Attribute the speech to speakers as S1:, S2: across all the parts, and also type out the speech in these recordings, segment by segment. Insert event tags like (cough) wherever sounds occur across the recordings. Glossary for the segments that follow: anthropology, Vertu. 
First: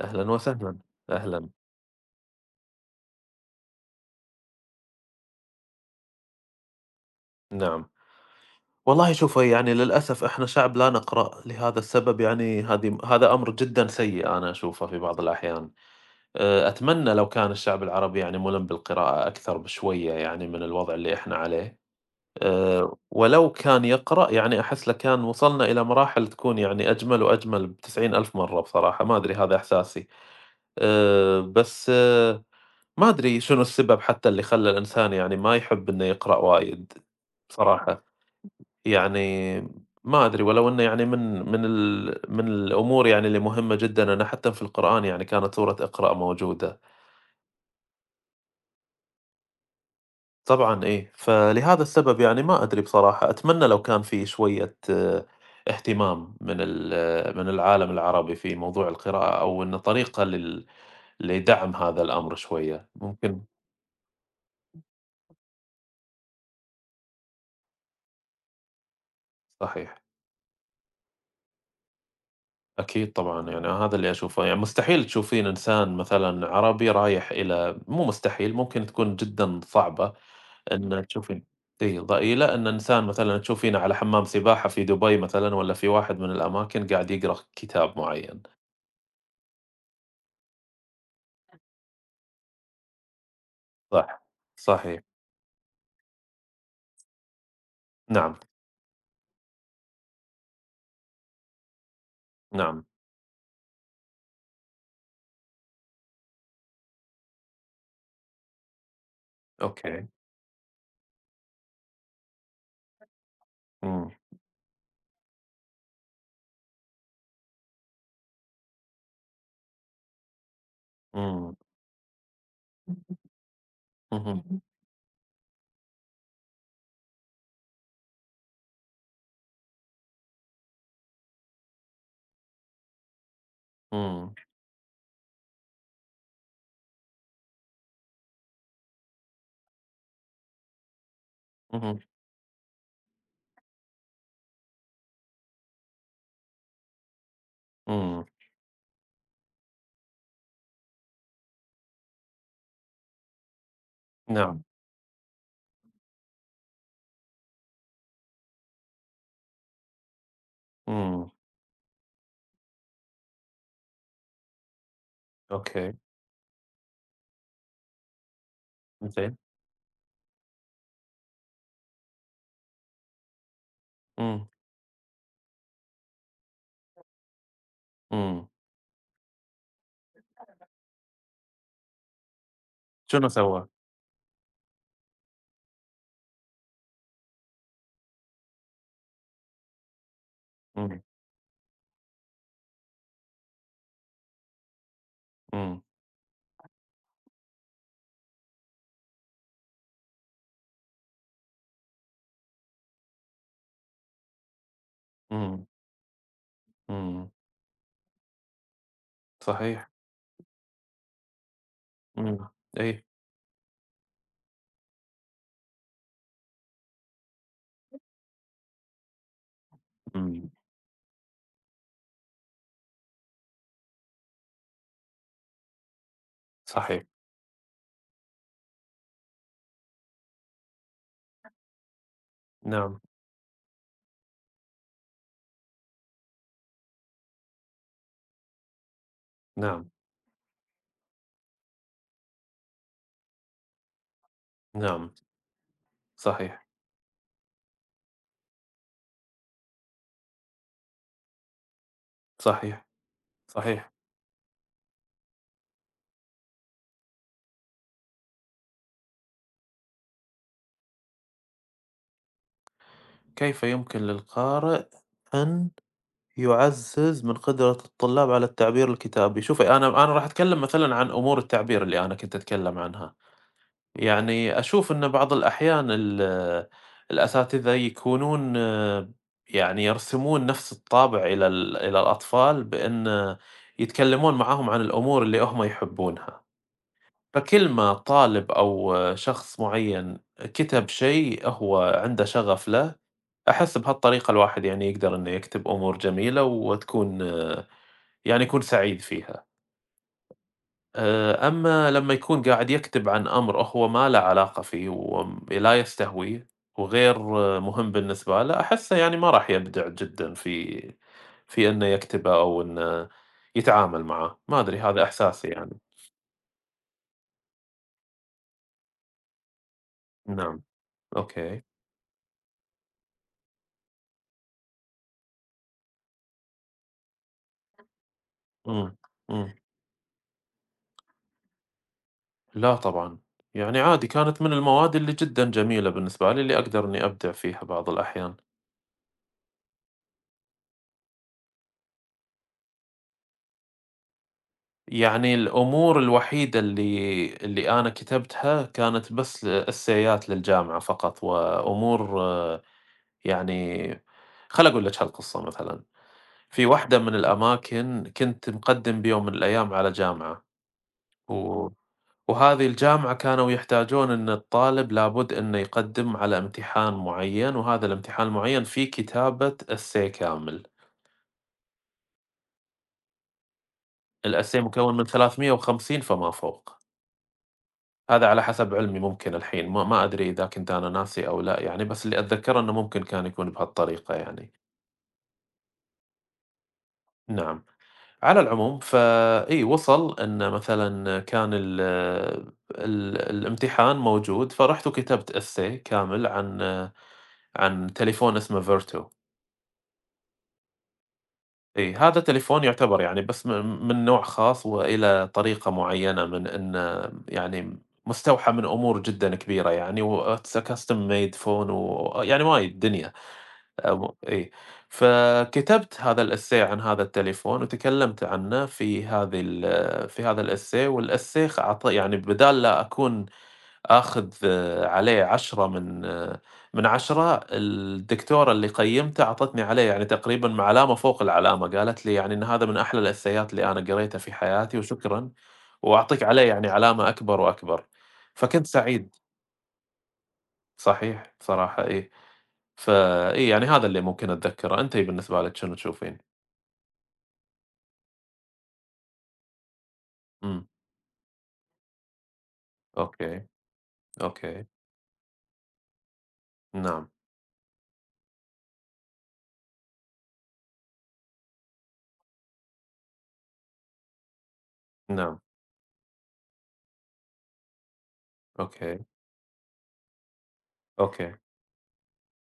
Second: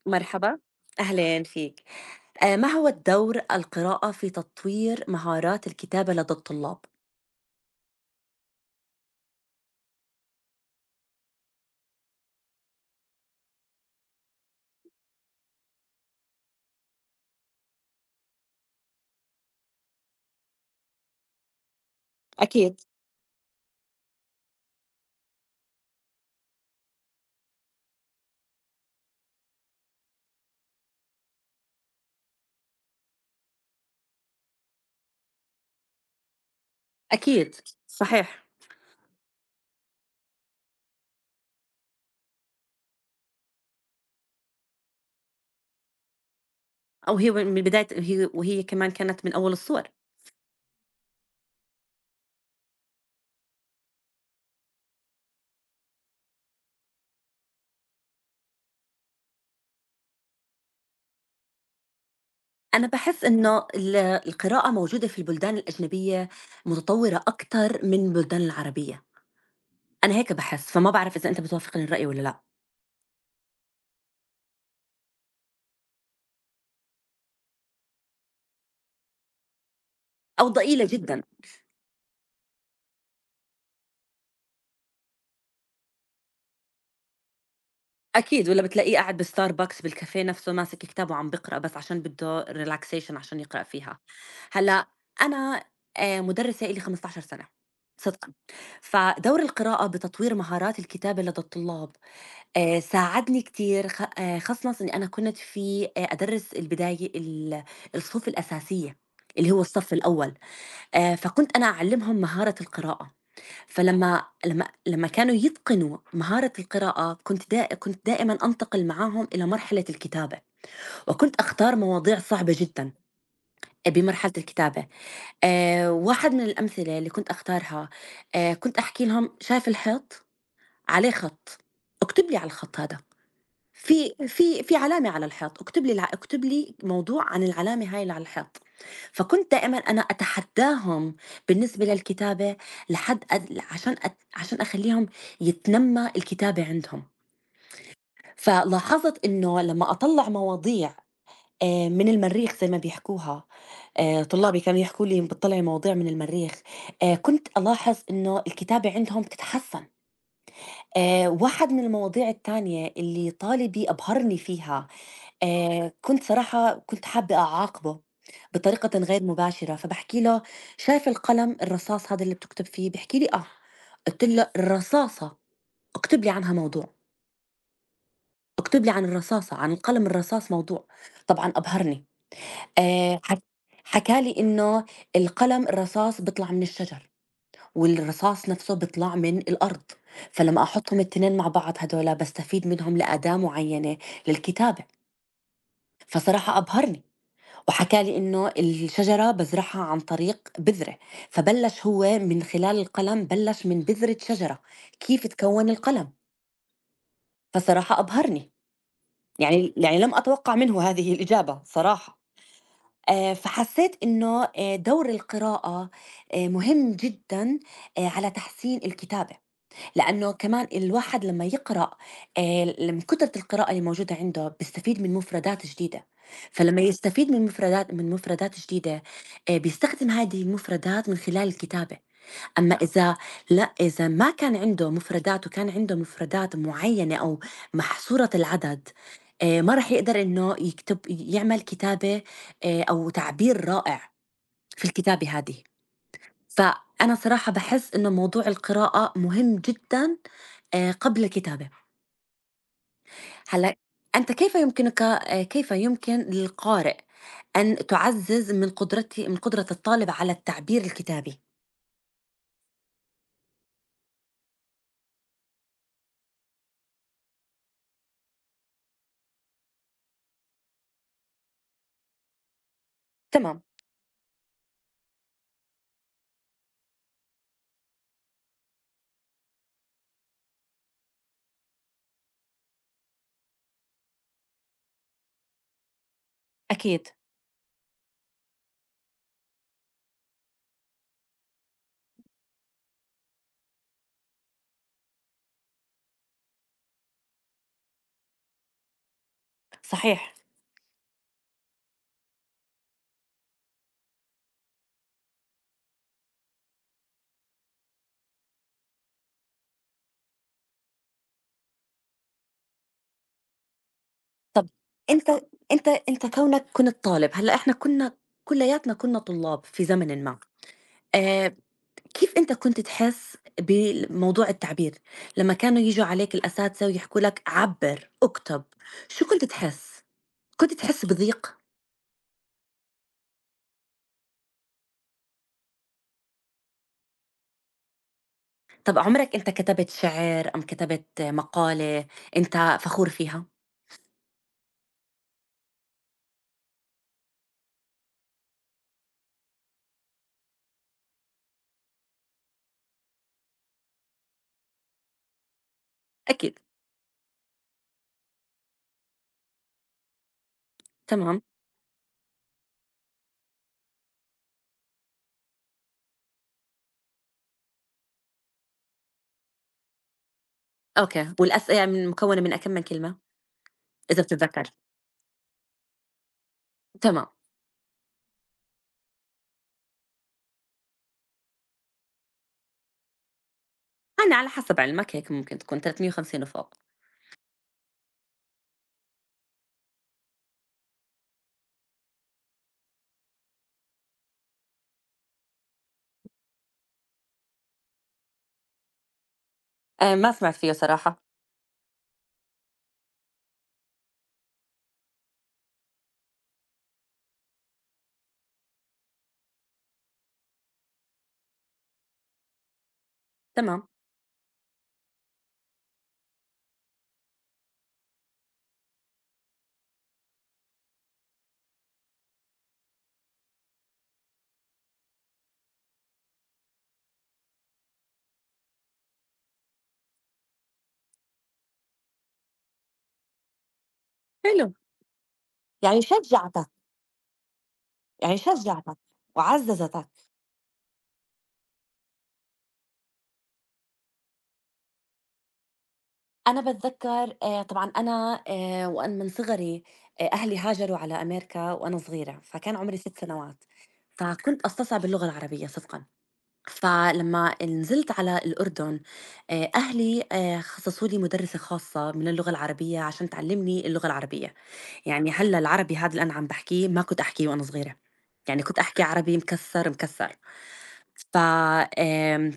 S1: أهلًا
S2: مرحبا،
S1: وسهلًا،
S2: أهلين
S1: أهلًا،
S2: فيك. ما هو الدور القراءة في تطوير مهارات الكتابة لدى الطلاب؟
S1: نعم. والله شوفي يعني للأسف إحنا شعب لا نقرأ، لهذا السبب يعني هذا أمر جدًا سيء أنا أشوفه في بعض الأحيان. أتمنى لو كان الشعب العربي يعني مُلم بالقراءة أكثر بشوية يعني من الوضع اللي إحنا عليه،
S2: أكيد.
S1: ولو كان يقرأ يعني أحس لكان وصلنا إلى مراحل تكون يعني أجمل وأجمل ب90,000 مرة بصراحة، ما أدري هذا إحساسي. بس أه، ما أدري شنو السبب حتى اللي خلّى الإنسان يعني ما يحب إنه يقرأ وايد
S2: أكيد،
S1: بصراحة.
S2: صحيح.
S1: يعني ما أدري ولو إنه يعني من الأمور يعني اللي مهمة جدًا، أنا حتى في القرآن يعني كانت سورة اقرأ موجودة.
S2: أو هي من بداية هي وهي كمان كانت من أول الصور.
S1: طبعًا إيه، فلهذا السبب يعني ما أدري بصراحة، أتمنى لو كان في شوية اهتمام من ال آه، من العالم العربي في موضوع القراءة أو إنه طريقة لدعم هذا الأمر
S2: أنا
S1: شوية،
S2: باحس
S1: ممكن
S2: إنه ال القراءة موجودة في البلدان الأجنبية متطورة أكتر من البلدان العربية،
S1: صحيح.
S2: أنا هيك باحس، فما باعرف إذا أنت بتوافقني الرأي والّا لأ،
S1: أكيد طبعًا، يعني هذا اللي أشوفه، يعني مستحيل تشوفين إنسان مثلًا عربي رايح إلى مو مستحيل، ممكن تكون جدًا صعبة.
S2: أو ضئيلة
S1: إن
S2: جدًا.
S1: تشوفين إي رأيي لأ، إن إنسان مثلًا تشوفينه على حمام سباحة في دبي مثلًا والّا في واحد من الأماكن قاعد يقرا كتاب معيّن،
S2: أكيد، والّا بتلاقيه قاعد بالستاربكس بالكافيه نفسه ماسك كتاب وعم بيقرأ بس عشان بده relaxation عشان يقرأ فيها.
S1: صح،
S2: هلأ
S1: صحيح،
S2: أنا مُدرِّسة إلي 15 سنة، صدقًا،
S1: نعم،
S2: فدور القراءة بتطوير مهارات الكتابة لدى الطلاب
S1: نعم،
S2: ساعدني كتير خ خاصةً إني أنا كنت في أدرِّس البداية ال الصفوف الأساسية اللي هو الصف
S1: أوكي،
S2: الأول، فكنت أنا أعلِّمهم مهارة القراءة.
S1: إمم،
S2: فلمّا لمّا كانوا يتقنوا مهارة القراءة، كنت دائمًا أنتقل معاهم إلى مرحلة الكتابة، وكنت
S1: إمم،
S2: أختار مواضيع صعبة جدًا آه، بمرحلة
S1: اهم،
S2: الكتابة، واحد من الأمثلة اللي كنت أختارها كنت أحكي لهم: "شايف الحيط؟ عليه خط، اكتب لي على الخط هذا." في
S1: إمم،
S2: في في علامة على الحيط، اكتب لي موضوع عن العلامة هاي اللي على الحيط، فكنت دائمًا أنا أتحداهم بالنسبة
S1: اهم،
S2: للكتابة لحد أد عشان أخلّيهم يتنمّى الكتابة عندهم،
S1: إمم،
S2: فلاحظت إنه لمّا أطلّع مواضيع من المريخ زي ما بيحكوها، طلابي
S1: نعم،
S2: كانوا يحكوا لي بتطلّعي مواضيع من المريخ، كنت ألاحظ إنه الكتابة عندهم بتتحسّن.
S1: إمم،
S2: واحد من المواضيع التانية اللي طالبي أبهرني فيها،
S1: أوكي،
S2: كنت حابة أعاقبه بطريقةً غير
S1: زين،
S2: مباشرة، فباحكي له: "شايف القلم الرصاص هذا اللي بتكتب فيه؟" بيحكي لي: "آه." قُلت
S1: إمم،
S2: له: "الرصاصة اكتب لي عنها موضوع،
S1: إمم،
S2: اكتب لي عن الرصاصة، عن القلم الرصاص موضوع." طبعًا أبهرني.
S1: شنو
S2: ح
S1: سوى؟
S2: حكى لي إنه القلم الرصاص بيطلع من الشجر. والرصاص نفسه بيطلع من الأرض، فلمّا
S1: إمم،
S2: أحُطّهم ال2 مع بعض هدول باستفيد منهم لأداة معيّنة للكتابة،
S1: إمم،
S2: فصراحة أبهرني، وحكى لي إنه الشجرة بازرعها عن طريق بذرة، فبلّش هو من خلال القلم بلّش من بذرة شجرة، كيف
S1: إمم،
S2: اتكوّن القلم،
S1: إمم،
S2: فصراحة أبهرني، يعني
S1: صحيح،
S2: يعني لم أتوقّع منه هذه الإجابة صراحة،
S1: إمم، أي،
S2: فحسّيت إنه دور القراءة مهم جدًا على تحسين الكتابة. لأنه
S1: إمم،
S2: كمان الواحد لما يقرأ آه، من كترة القراءة اللي موجودة عنده بيستفيد من مفردات جديدة فلما
S1: صحيح،
S2: يستفيد من مفردات جديدة آه، بيستخدم هذه المفردات من خلال الكتابة أما
S1: نعم،
S2: إذا لا إذا ما كان عنده مفردات وكان عنده مفردات معينة أو محصورة العدد آه، ما
S1: نعم،
S2: راح يقدر إنه يكتب يعمل كتابة آه، أو تعبير رائع في
S1: نعم،
S2: الكتابة هذه
S1: صحيح،
S2: فأنا صراحة باحس إنه موضوع القراءة مهم جدًا قبل الكتابة.
S1: صحيح،
S2: هلّأ
S1: صحيح.
S2: أنت كيف يمكن للقارئ أن تعزّز من قدرته من قدرة الطالب على التعبير الكتابي؟
S1: كيف يمكن للقارئ أن يعزز من قدرة الطلاب على التعبير الكتابي؟ شوفي أنا راح أتكلم مثلًا عن أمور التعبير اللي أنا كنت أتكلم عنها،
S2: تمام،
S1: يعني أشوف إن بعض الأحيان الأساتذة يكونون يعني يرسمون نفس الطابع إلى إلى الأطفال بإن يتكلمون معاهم عن الأمور اللي هم يحبونها،
S2: أكيد،
S1: فكل ما طالب أو شخص معين كتب شيء هو عنده شغف له أحس بهالطريقة الواحد يعني يقدر إنه يكتب أمور جميلة وتكون يعني يكون سعيد فيها.
S2: صحيح.
S1: أما لمّا يكون قاعد يكتب عن أمر هو ما له علاقة فيه ولا يستهويه وغير مهم بالنسبة له، أحسه يعني ما راح يبدع جدًا في إنه يكتبه أو إنه يتعامل معاه، ما
S2: طَب
S1: أدري هذا
S2: أنت
S1: إحساسي يعني.
S2: أنت كونك كنت طالب، هلّأ إحنا كُنّا كُلّياتنا كُنّا طلاب في زمنٍ ما.
S1: نعم،
S2: آآ
S1: أوكي.
S2: كيف أنت كنت تحس بموضوع التعبير؟ لمّا كانوا ييجوا عليك الأساتذة ويحكوا لك عبّر، اكتب،
S1: إمم،
S2: شو كنت
S1: إمم.
S2: تحس؟ كنت تحس بضيق؟
S1: لا طبعًا، يعني عادي كانت من المواد اللي جدًا جميلة بالنسبة لي اللي أقدر إني أبدع فيها بعض الأحيان.
S2: طَب عمرك أنت كتبت شعر أم كتبت مقالة أنت فخور فيها؟
S1: يعني الأمور الوحيدة اللي أنا كتبتها كانت بس ل إسايات للجامعة فقط، وأمور يعني خل أقول لِك هالقصة مثلًا،
S2: أكيد،
S1: في واحدة من الأماكن كنت مقدّم بيوم من الأيام على جامعة،
S2: تمام،
S1: و وهذه الجامعة كانوا يحتاجون إن الطالب لابد إنه يقدّم على امتحان معيّن، وهذا الامتحان المعيّن فيه كتابة essay كامل،
S2: أوكي، والأسئلة من مكوّنة من كم من كلمة؟ إذا
S1: الessay
S2: بتتذكّر،
S1: مكوّن من 350 فما فوق.
S2: تمام،
S1: هذا على حسب علمي ممكن الحين، ما أدري إذا كنت أنا ناسي أو لأ يعني، بس اللي أتذكره إنه ممكن كان يكون بهالطريقة
S2: يعني على
S1: يعني،
S2: حسب علمك هيك ممكن تكون 350 وفوق،
S1: نعم. على العموم فإي وصل إنه مثلًا كان ال الامتحان موجود، فرُحت وكتبت essay كامل عن تليفون اسمه Vertu
S2: ما سمعت فيه صراحة،
S1: إي، هذا تليفون يعتبر يعني بس م من نوع خاص وإلى طريقة معينة من إنه يعني مستوحى من أمور جدًا كبيرة يعني، و it's a custom made phone ويعني وايد دنيا.
S2: تمام،
S1: إي. فكتبت هذا الessay عن هذا التليفون وتكلمت عنه في هذه ال في هذا الessay والessay يعني بدال لا أكون آخذ عليه 10 من من 10 الدكتورة اللي قيمته عطتني عليه يعني تقريبًا علامة فوق العلامة، قالت لي يعني إن هذا من أحلى الإسيات اللي أنا قريتها في
S2: حلو،
S1: حياتي وشكرًا،
S2: يعني
S1: وأعطيك عليه يعني
S2: شجّعتك،
S1: علامة أكبر وأكبر،
S2: يعني
S1: فكنت
S2: شجّعتك
S1: سعيد.
S2: وعزّزتك.
S1: صحيح، بصراحة إيه. فإيه، يعني هذا اللي ممكن أتذكّره. أنتِ بالنسبة لِك شنو تشوفين؟
S2: أنا باتذكّر طبعًا أنا من صغري أهلي
S1: إمم،
S2: هاجروا على أمريكا وأنا صغيرة، فكان عمري 6
S1: أوكي،
S2: سنوات، فكنت
S1: أوكي،
S2: أستصعب اللغة العربية صدقًا.
S1: نعم،
S2: فلمّا نزلت على الأردن أهلي خصصوا لي مُدرِّسة خاصة من اللغة العربية عشان تعلّمني اللغة العربية. يعني
S1: نعم،
S2: هلّأ العربي هاد اللي أنا عم باحكيه ما كنت أحكيه وأنا صغيرة، يعني كنت أحكي
S1: أوكي،
S2: عربي مكسّر، مكسّر.
S1: أوكي،
S2: ف آمم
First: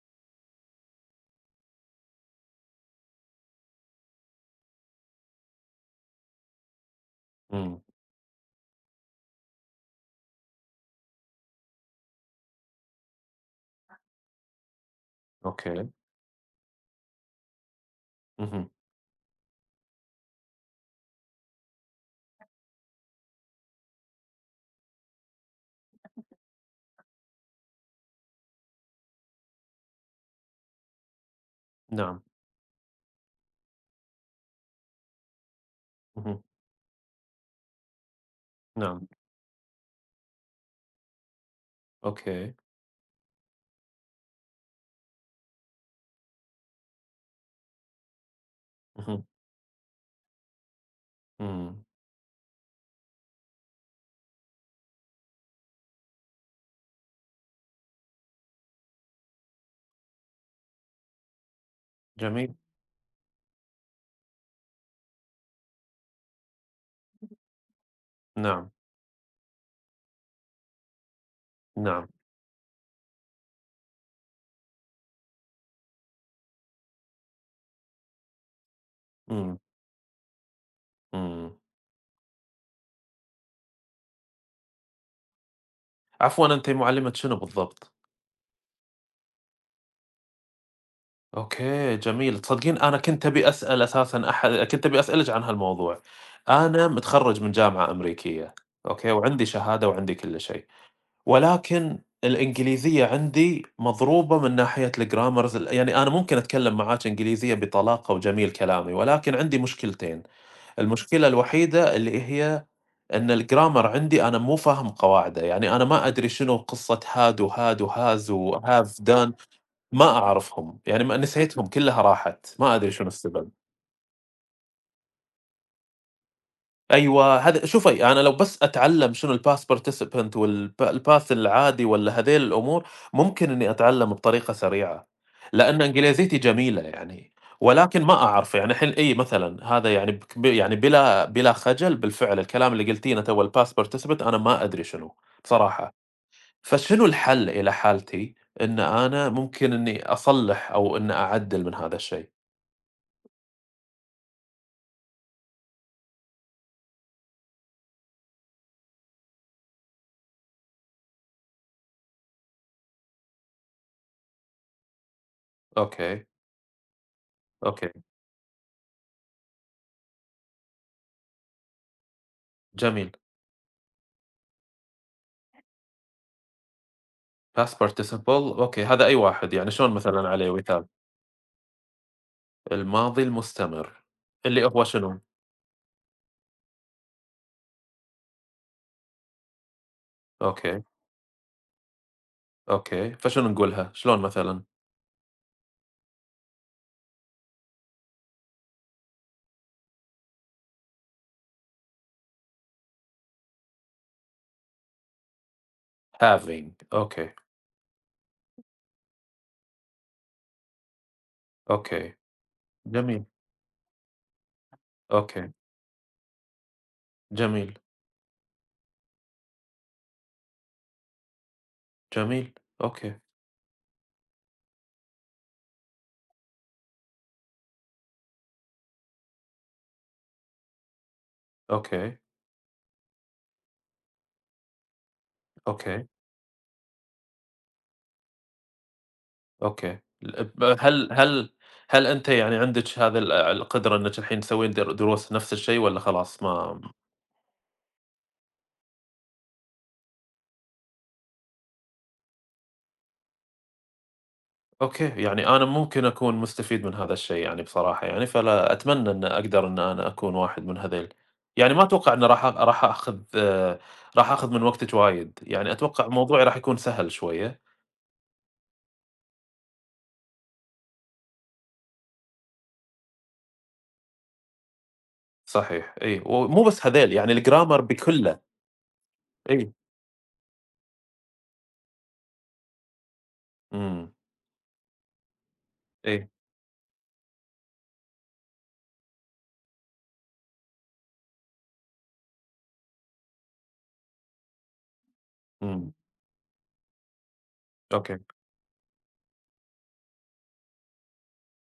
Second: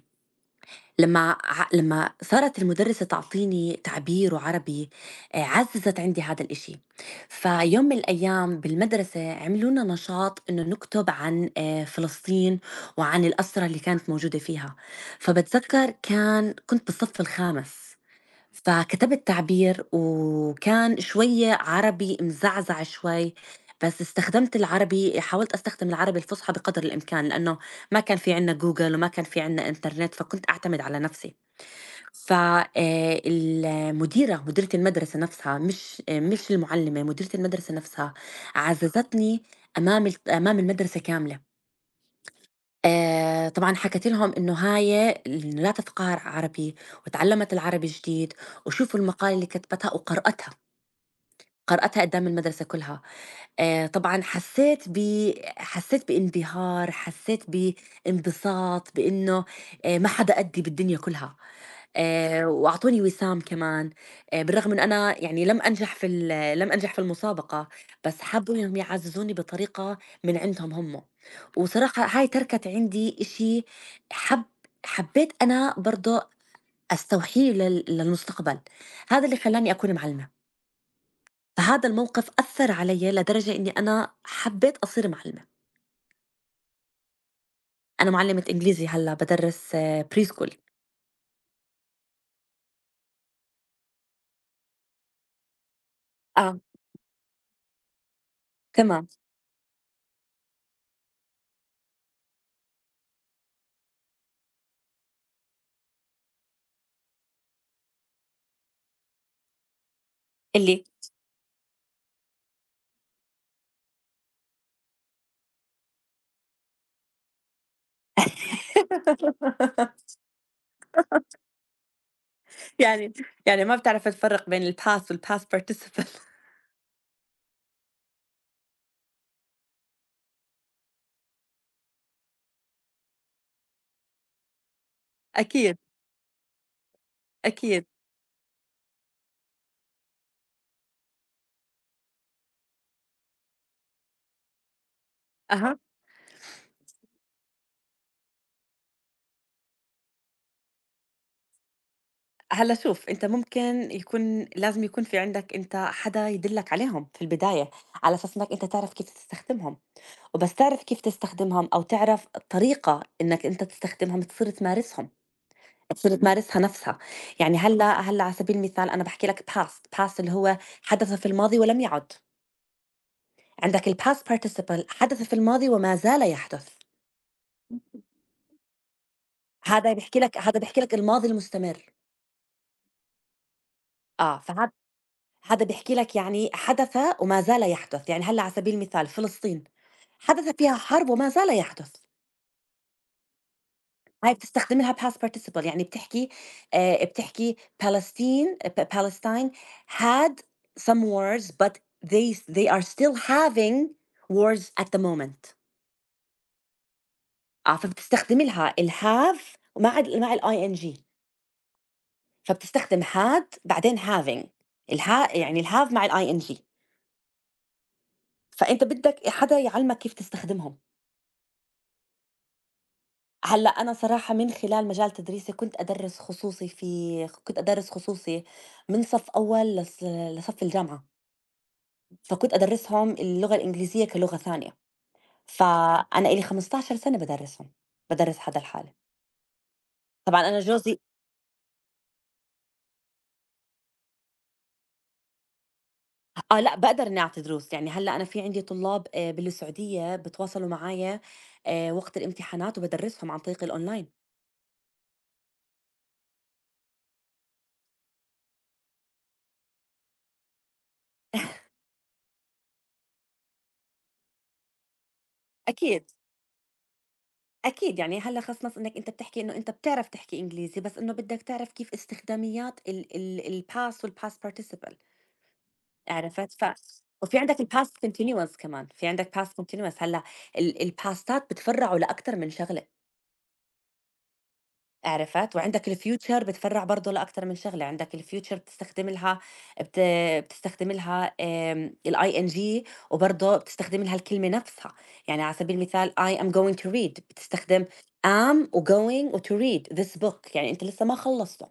S2: لمّا صارت المُدرّسة تعطيني تعبير وعربي عزّزت عندي هذا الإشي،
S1: إمم،
S2: فيوم من الأيام بالمدرسة عملوا لنا نشاط إنه نكتُب عن فلسطين وعن الأسرى اللي كانت موجودة فيها،
S1: أوكي،
S2: فباتذكّر كان كنت بالصف الخامس.
S1: اهم،
S2: فكتبت تعبير وكان شوية عربي مزعزع شوي بس استخدمت العربي حاولت استخدم العربي الفصحى بقدر الامكان لانه ما كان في عندنا جوجل وما كان في عندنا انترنت فكنت اعتمد على نفسي
S1: نعم،
S2: مديرة المدرسة نفسها
S1: اهم،
S2: مش المعلمة مديرة المدرسة نفسها
S1: نعم،
S2: عززتني امام المدرسة كاملة
S1: أوكي،
S2: طبعًا حكيت لهم إنه هاي ال لا تتقهر عربي وتعلّمت العربي جديد وشوفوا
S1: اهم،
S2: المقالة اللي كتبتها وقرأتها.
S1: إمم،
S2: قرأتها قدّام المدرسة كلها، طبعًا حسّيت بانبهار، حسّيت بانبساط، بإنه ما حدا قدّي بالدنيا كلها،
S1: جميل،
S2: وأعطوني وسام كمان، بالرغم إنه أنا يعني لم أنجح في المسابقة، بس حبّوا
S1: نعم،
S2: إنهم يعزّزوني بطريقة من عندهم هم، وصراحة
S1: نعم،
S2: هاي تركت عندي إشي حب حبّيت أنا برضه أستوحيه للمستقبل، هذا اللي
S1: إمم،
S2: خلّاني أكون معلمة.
S1: إمم.
S2: فهذا الموقف أثّر عليّ لدرجة إنّي أنا حبّيت أصير معلّمة،
S1: عفوًا أنتِ مُعلِّمة شنو بالضبط؟
S2: أنا معلّمة إنجليزي هلّأ بادرّس preschool
S1: أوكي، جميل. تصدقين أنا كنت أبي أسأل أساسًا كنت أبي أسألِك عن هالموضوع.
S2: آه،
S1: أنا متخرّج من جامعة أمريكية،
S2: تمام،
S1: أوكي، وعندي شهادة وعندي كل شيء. ولكن الإنجليزية عندي مضروبة من ناحية الgrammars يعني أنا ممكن أتكلم معاك إنجليزية بطلاقة وجميل كلامي، ولكن عندي مشكلتين،
S2: اللي
S1: المشكلة الوحيدة اللي هي إن الgrammar عندي أنا مو فاهم قواعده، يعني أنا ما أدري شنو قصة had وhas
S2: (laughs)
S1: وhave done ما أعرفهم، يعني نسيتهم كلها راحت، ما أدري شنو
S2: يعني
S1: السبب.
S2: يعني ما بتعرف تفرّق بين الpast والpast participle
S1: أيوه، هذا شوفي، أنا لو بس أتعلّم شنو الPass Participant الPass العادي والّا هذيل الأمور، ممكن إنّي أتعلّم بطريقة سريعة،
S2: (laughs) أكيد،
S1: لإن إنجليزيتي جميلة يعني،
S2: أكيد،
S1: ولكن ما أعرف يعني الحين إي مثلًا هذا يعني بك ب يعني بلا خجل بالفعل الكلام اللي قلتينه توّه الPass Participant أنا ما أدري شنو
S2: أها.
S1: بصراحة، فشنو الحل إلى حالتي إن أنا ممكن إنّي أصلّح أو إن أعدّل من هذا الشيء؟
S2: هلّأ شوف، أنت ممكن يكون لازم يكون في عندك أنت حدا يدلّك عليهم في البداية، على أساس إنّك أنت تعرف كيف تستخدمهم، وبس تعرف كيف تستخدمهم أو تعرف الطريقة إنّك أنت تستخدمهم، تصير تمارسهم. بتصير
S1: أوكي،
S2: تمارسها نفسها، يعني
S1: أوكي،
S2: هلّأ على سبيل المثال أنا باحكي لك past اللي هو حدث في الماضي ولم يعُد،
S1: جميل.
S2: عندك الpast participle حدث في الماضي وما زال يحدث،
S1: past participle أوكي هذا أي واحد يعني شلون مثلًا عليه
S2: هذا بيحكي
S1: مثال؟
S2: لك الماضي المستمر،
S1: الماضي المستمر
S2: آه،
S1: اللي
S2: فهذا
S1: هو شنو؟
S2: هذا بيحكي لك يعني حدث وما زال يحدث، يعني هلّأ على سبيل المثال فلسطين، حدث فيها
S1: أوكي،
S2: حرب وما زال يحدث.
S1: أوكي، فشنو نقولها؟ شلون
S2: هاي
S1: مثلًا؟
S2: بتستخدمي لها past participle يعني بتحكي بتحكي Palestine ب Palestine had some wars but they are still having wars at the moment.
S1: having أوكي،
S2: آه، فبتستخدمي لها الhave مع الing
S1: أوكي،
S2: فبتستخدم
S1: جميل،
S2: had بعدين having الها
S1: أوكي،
S2: يعني الhave مع الing
S1: جميل،
S2: فأنت بدك حدا يعلمك كيف تستخدمهم.
S1: جميل، أوكي،
S2: هلأ أنا صراحة من خلال مجال تدريسي كنت أدرس خصوصي من صف أول لصف الجامعة.
S1: أوكي،
S2: فكنت أدرّسهم اللغة الإنجليزية كلغة ثانية،
S1: أوكي،
S2: فأنا إلي 15 سَنة بادرّسهم، بادرّس هذا الحالة.
S1: أوكي،
S2: طبعًا
S1: ال
S2: أنا
S1: ب
S2: جوزي
S1: هل هل أنتِ يعني عندِك هذا ال القدرة إنِك الحين تسوين دروس نفس الشيء والّا خلاص
S2: آه، لأ
S1: ما
S2: باقدر إنّي أعطي دروس، يعني هلّأ أنا في عندي طلاب بالسعودية بيتواصلوا معايا وقت الامتحانات وبادرّسهم عن طريق الأونلاين.
S1: أوكي، يعني أنا ممكن أكون مستفيد من هذا الشيء يعني بصراحة يعني، فلا أتمنى إن أقدر إن أنا أكون واحد من هذيل، يعني ما أتوقع إني راح آخذ راح آخذ من وقتِك وايد، يعني أتوقع
S2: أكيد،
S1: موضوعي راح يكون سهل شوية،
S2: أكيد، يعني هلّأ خَصْ نَص إنّك أنت بتحكي إنه أنت بتعرف تحكي إنجليزي، بس إنه بدّك تعرف كيف استخداميات ال ال الpast والpast participle.
S1: صحيح إي،
S2: عرفت؟
S1: ومو بس هذيل يعني
S2: وفي عندك
S1: الgrammar
S2: الpast
S1: بكلّه،
S2: continuous كمان، في عندك past
S1: إي،
S2: continuous هلّأ الباستات بتفرّعوا لأكتر من شغلة،
S1: إمم،
S2: عرفت؟ وعندك
S1: إي،
S2: الfuture بتفرّع برضه لأكتر من شغلة، عندك الfuture بتستخدم لها بت بتستخدم لها الing وبرضه بتستخدم لها الكلمة نفسها، يعني على سبيل
S1: إمم،
S2: المثال I am going to read بتستخدم
S1: أوكي،
S2: am وgoing وto read this book يعني أنت لسه ما خلّصته.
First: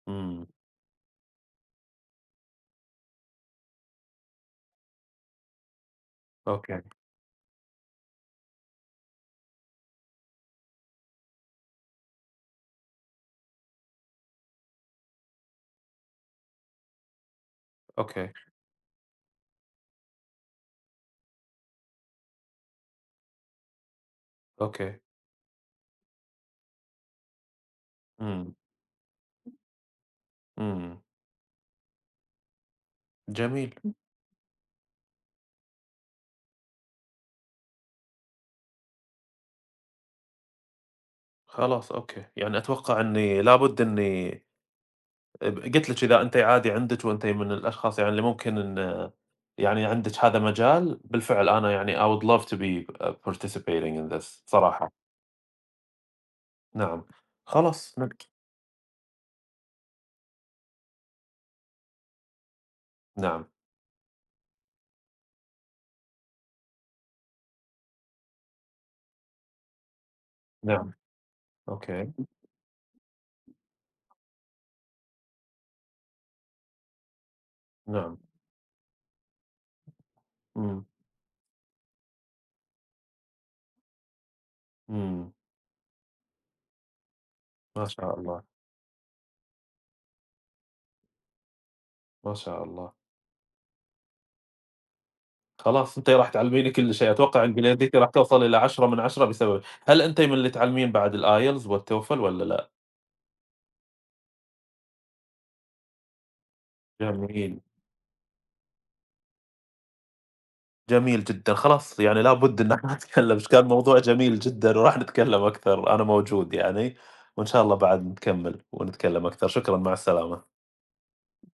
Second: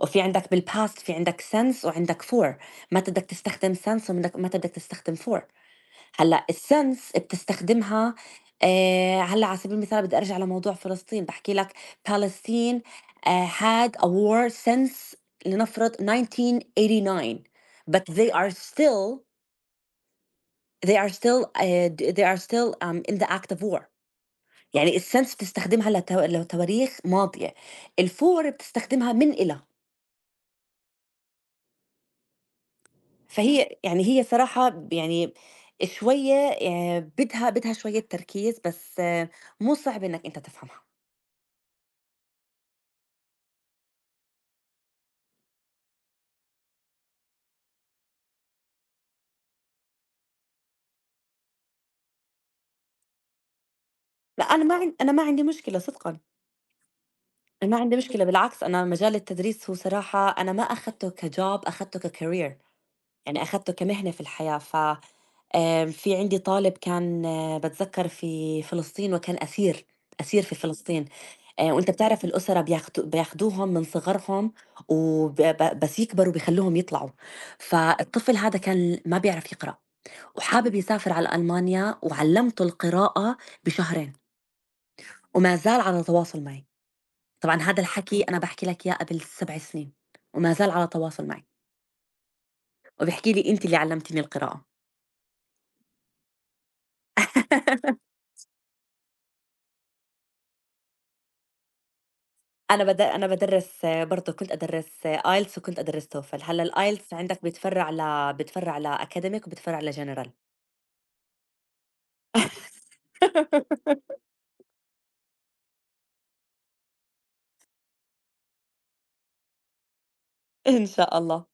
S2: وفي عندك
S1: إمم،
S2: بالpast في عندك since وعندك for متى بدك تستخدم since ومتى متى بدك تستخدم for. هلأ
S1: أوكي،
S2: الsense بتستخدمها هلأ على سبيل المثال بدي أرجع لموضوع فلسطين، باحكي لك Palestine had a war since لنفرض 1989 but
S1: أوكي،
S2: they are still they are still د they are still in the act of war. يعني
S1: أوكي،
S2: الsense بتستخدمها لتواريخ ماضية، الfor
S1: إمم،
S2: بتستخدمها من إلى،
S1: إمم، جميل،
S2: فهي يعني هي صراحة ب يعني شوية بدها شوية تركيز بس آه، مو صعب إنك أنت تفهمها.
S1: خلاص أوكي، يعني أتوقع إني لابد إني قُلت لِك إذا أنتِ عادي عندِك وأنتِ من الأشخاص يعني اللي ممكن إن يعني عندِك هذا مجال، بالفعل أنا يعني I would love to be participating in this
S2: لأ
S1: صراحة.
S2: أنا ما عندي مشكلة صدقًا،
S1: نعم.
S2: أنا ما
S1: خلاص
S2: عندي مشكلة بالعكس أنا مجال التدريس هو صراحة أنا ما أخدته كjob أخدته كcareer يعني
S1: نعم،
S2: أخدته كمهنة في الحياة، ف في عندي طالب كان باتذكّر في فلسطين وكان أسير، أسير في
S1: نعم،
S2: فلسطين، وأنت
S1: أوكي،
S2: بتعرف الأُسرة بياخدوهم من صغرهم وب ب بس يكبروا بيخلّوهم يطلعوا،
S1: نعم،
S2: فالطفل هذا كان ما بيعرف يقرأ وحابب
S1: إمم،
S2: يسافر على ألمانيا وعلّمته القراءة بشهرين
S1: إمم،
S2: وما زال على تواصل معي. طبعًا هذا
S1: ما شاء
S2: الحكي أنا
S1: الله،
S2: باحكي لك إياه قبل 7 سنين، وما زال على تواصل معي،
S1: ما شاء الله.
S2: وبيحكي لي أنتِ اللي علمتيني القراءة.
S1: خلاص أنتِ راح تعلميني كل شيء، أتوقع إنجليزيتِ راح
S2: (laughs)
S1: توصل إلى 10 من 10 بسببِك. هل أنتِ من اللي تعلمين بعد الIELTS والTOEFL والّا لأ؟
S2: أنا بادرّس برضه كنت أدرّس IELTS وكنت أدرّس TOEFL، هلأ الIELTS عندك
S1: جميل.
S2: بيتفرع بيتفرع لacademic وبيتفرع لgeneral
S1: جميل جدًا، خلاص يعني لابد إن (laughs) إحنا نتكلم كان موضوع
S2: (laughs)
S1: جميل جدًا وراح نتكلم أكثر، أنا موجود يعني، وإن شاء الله بعد نكمل ونتكلم أكثر، شكرًا مع السلامة.
S2: إن شاء الله.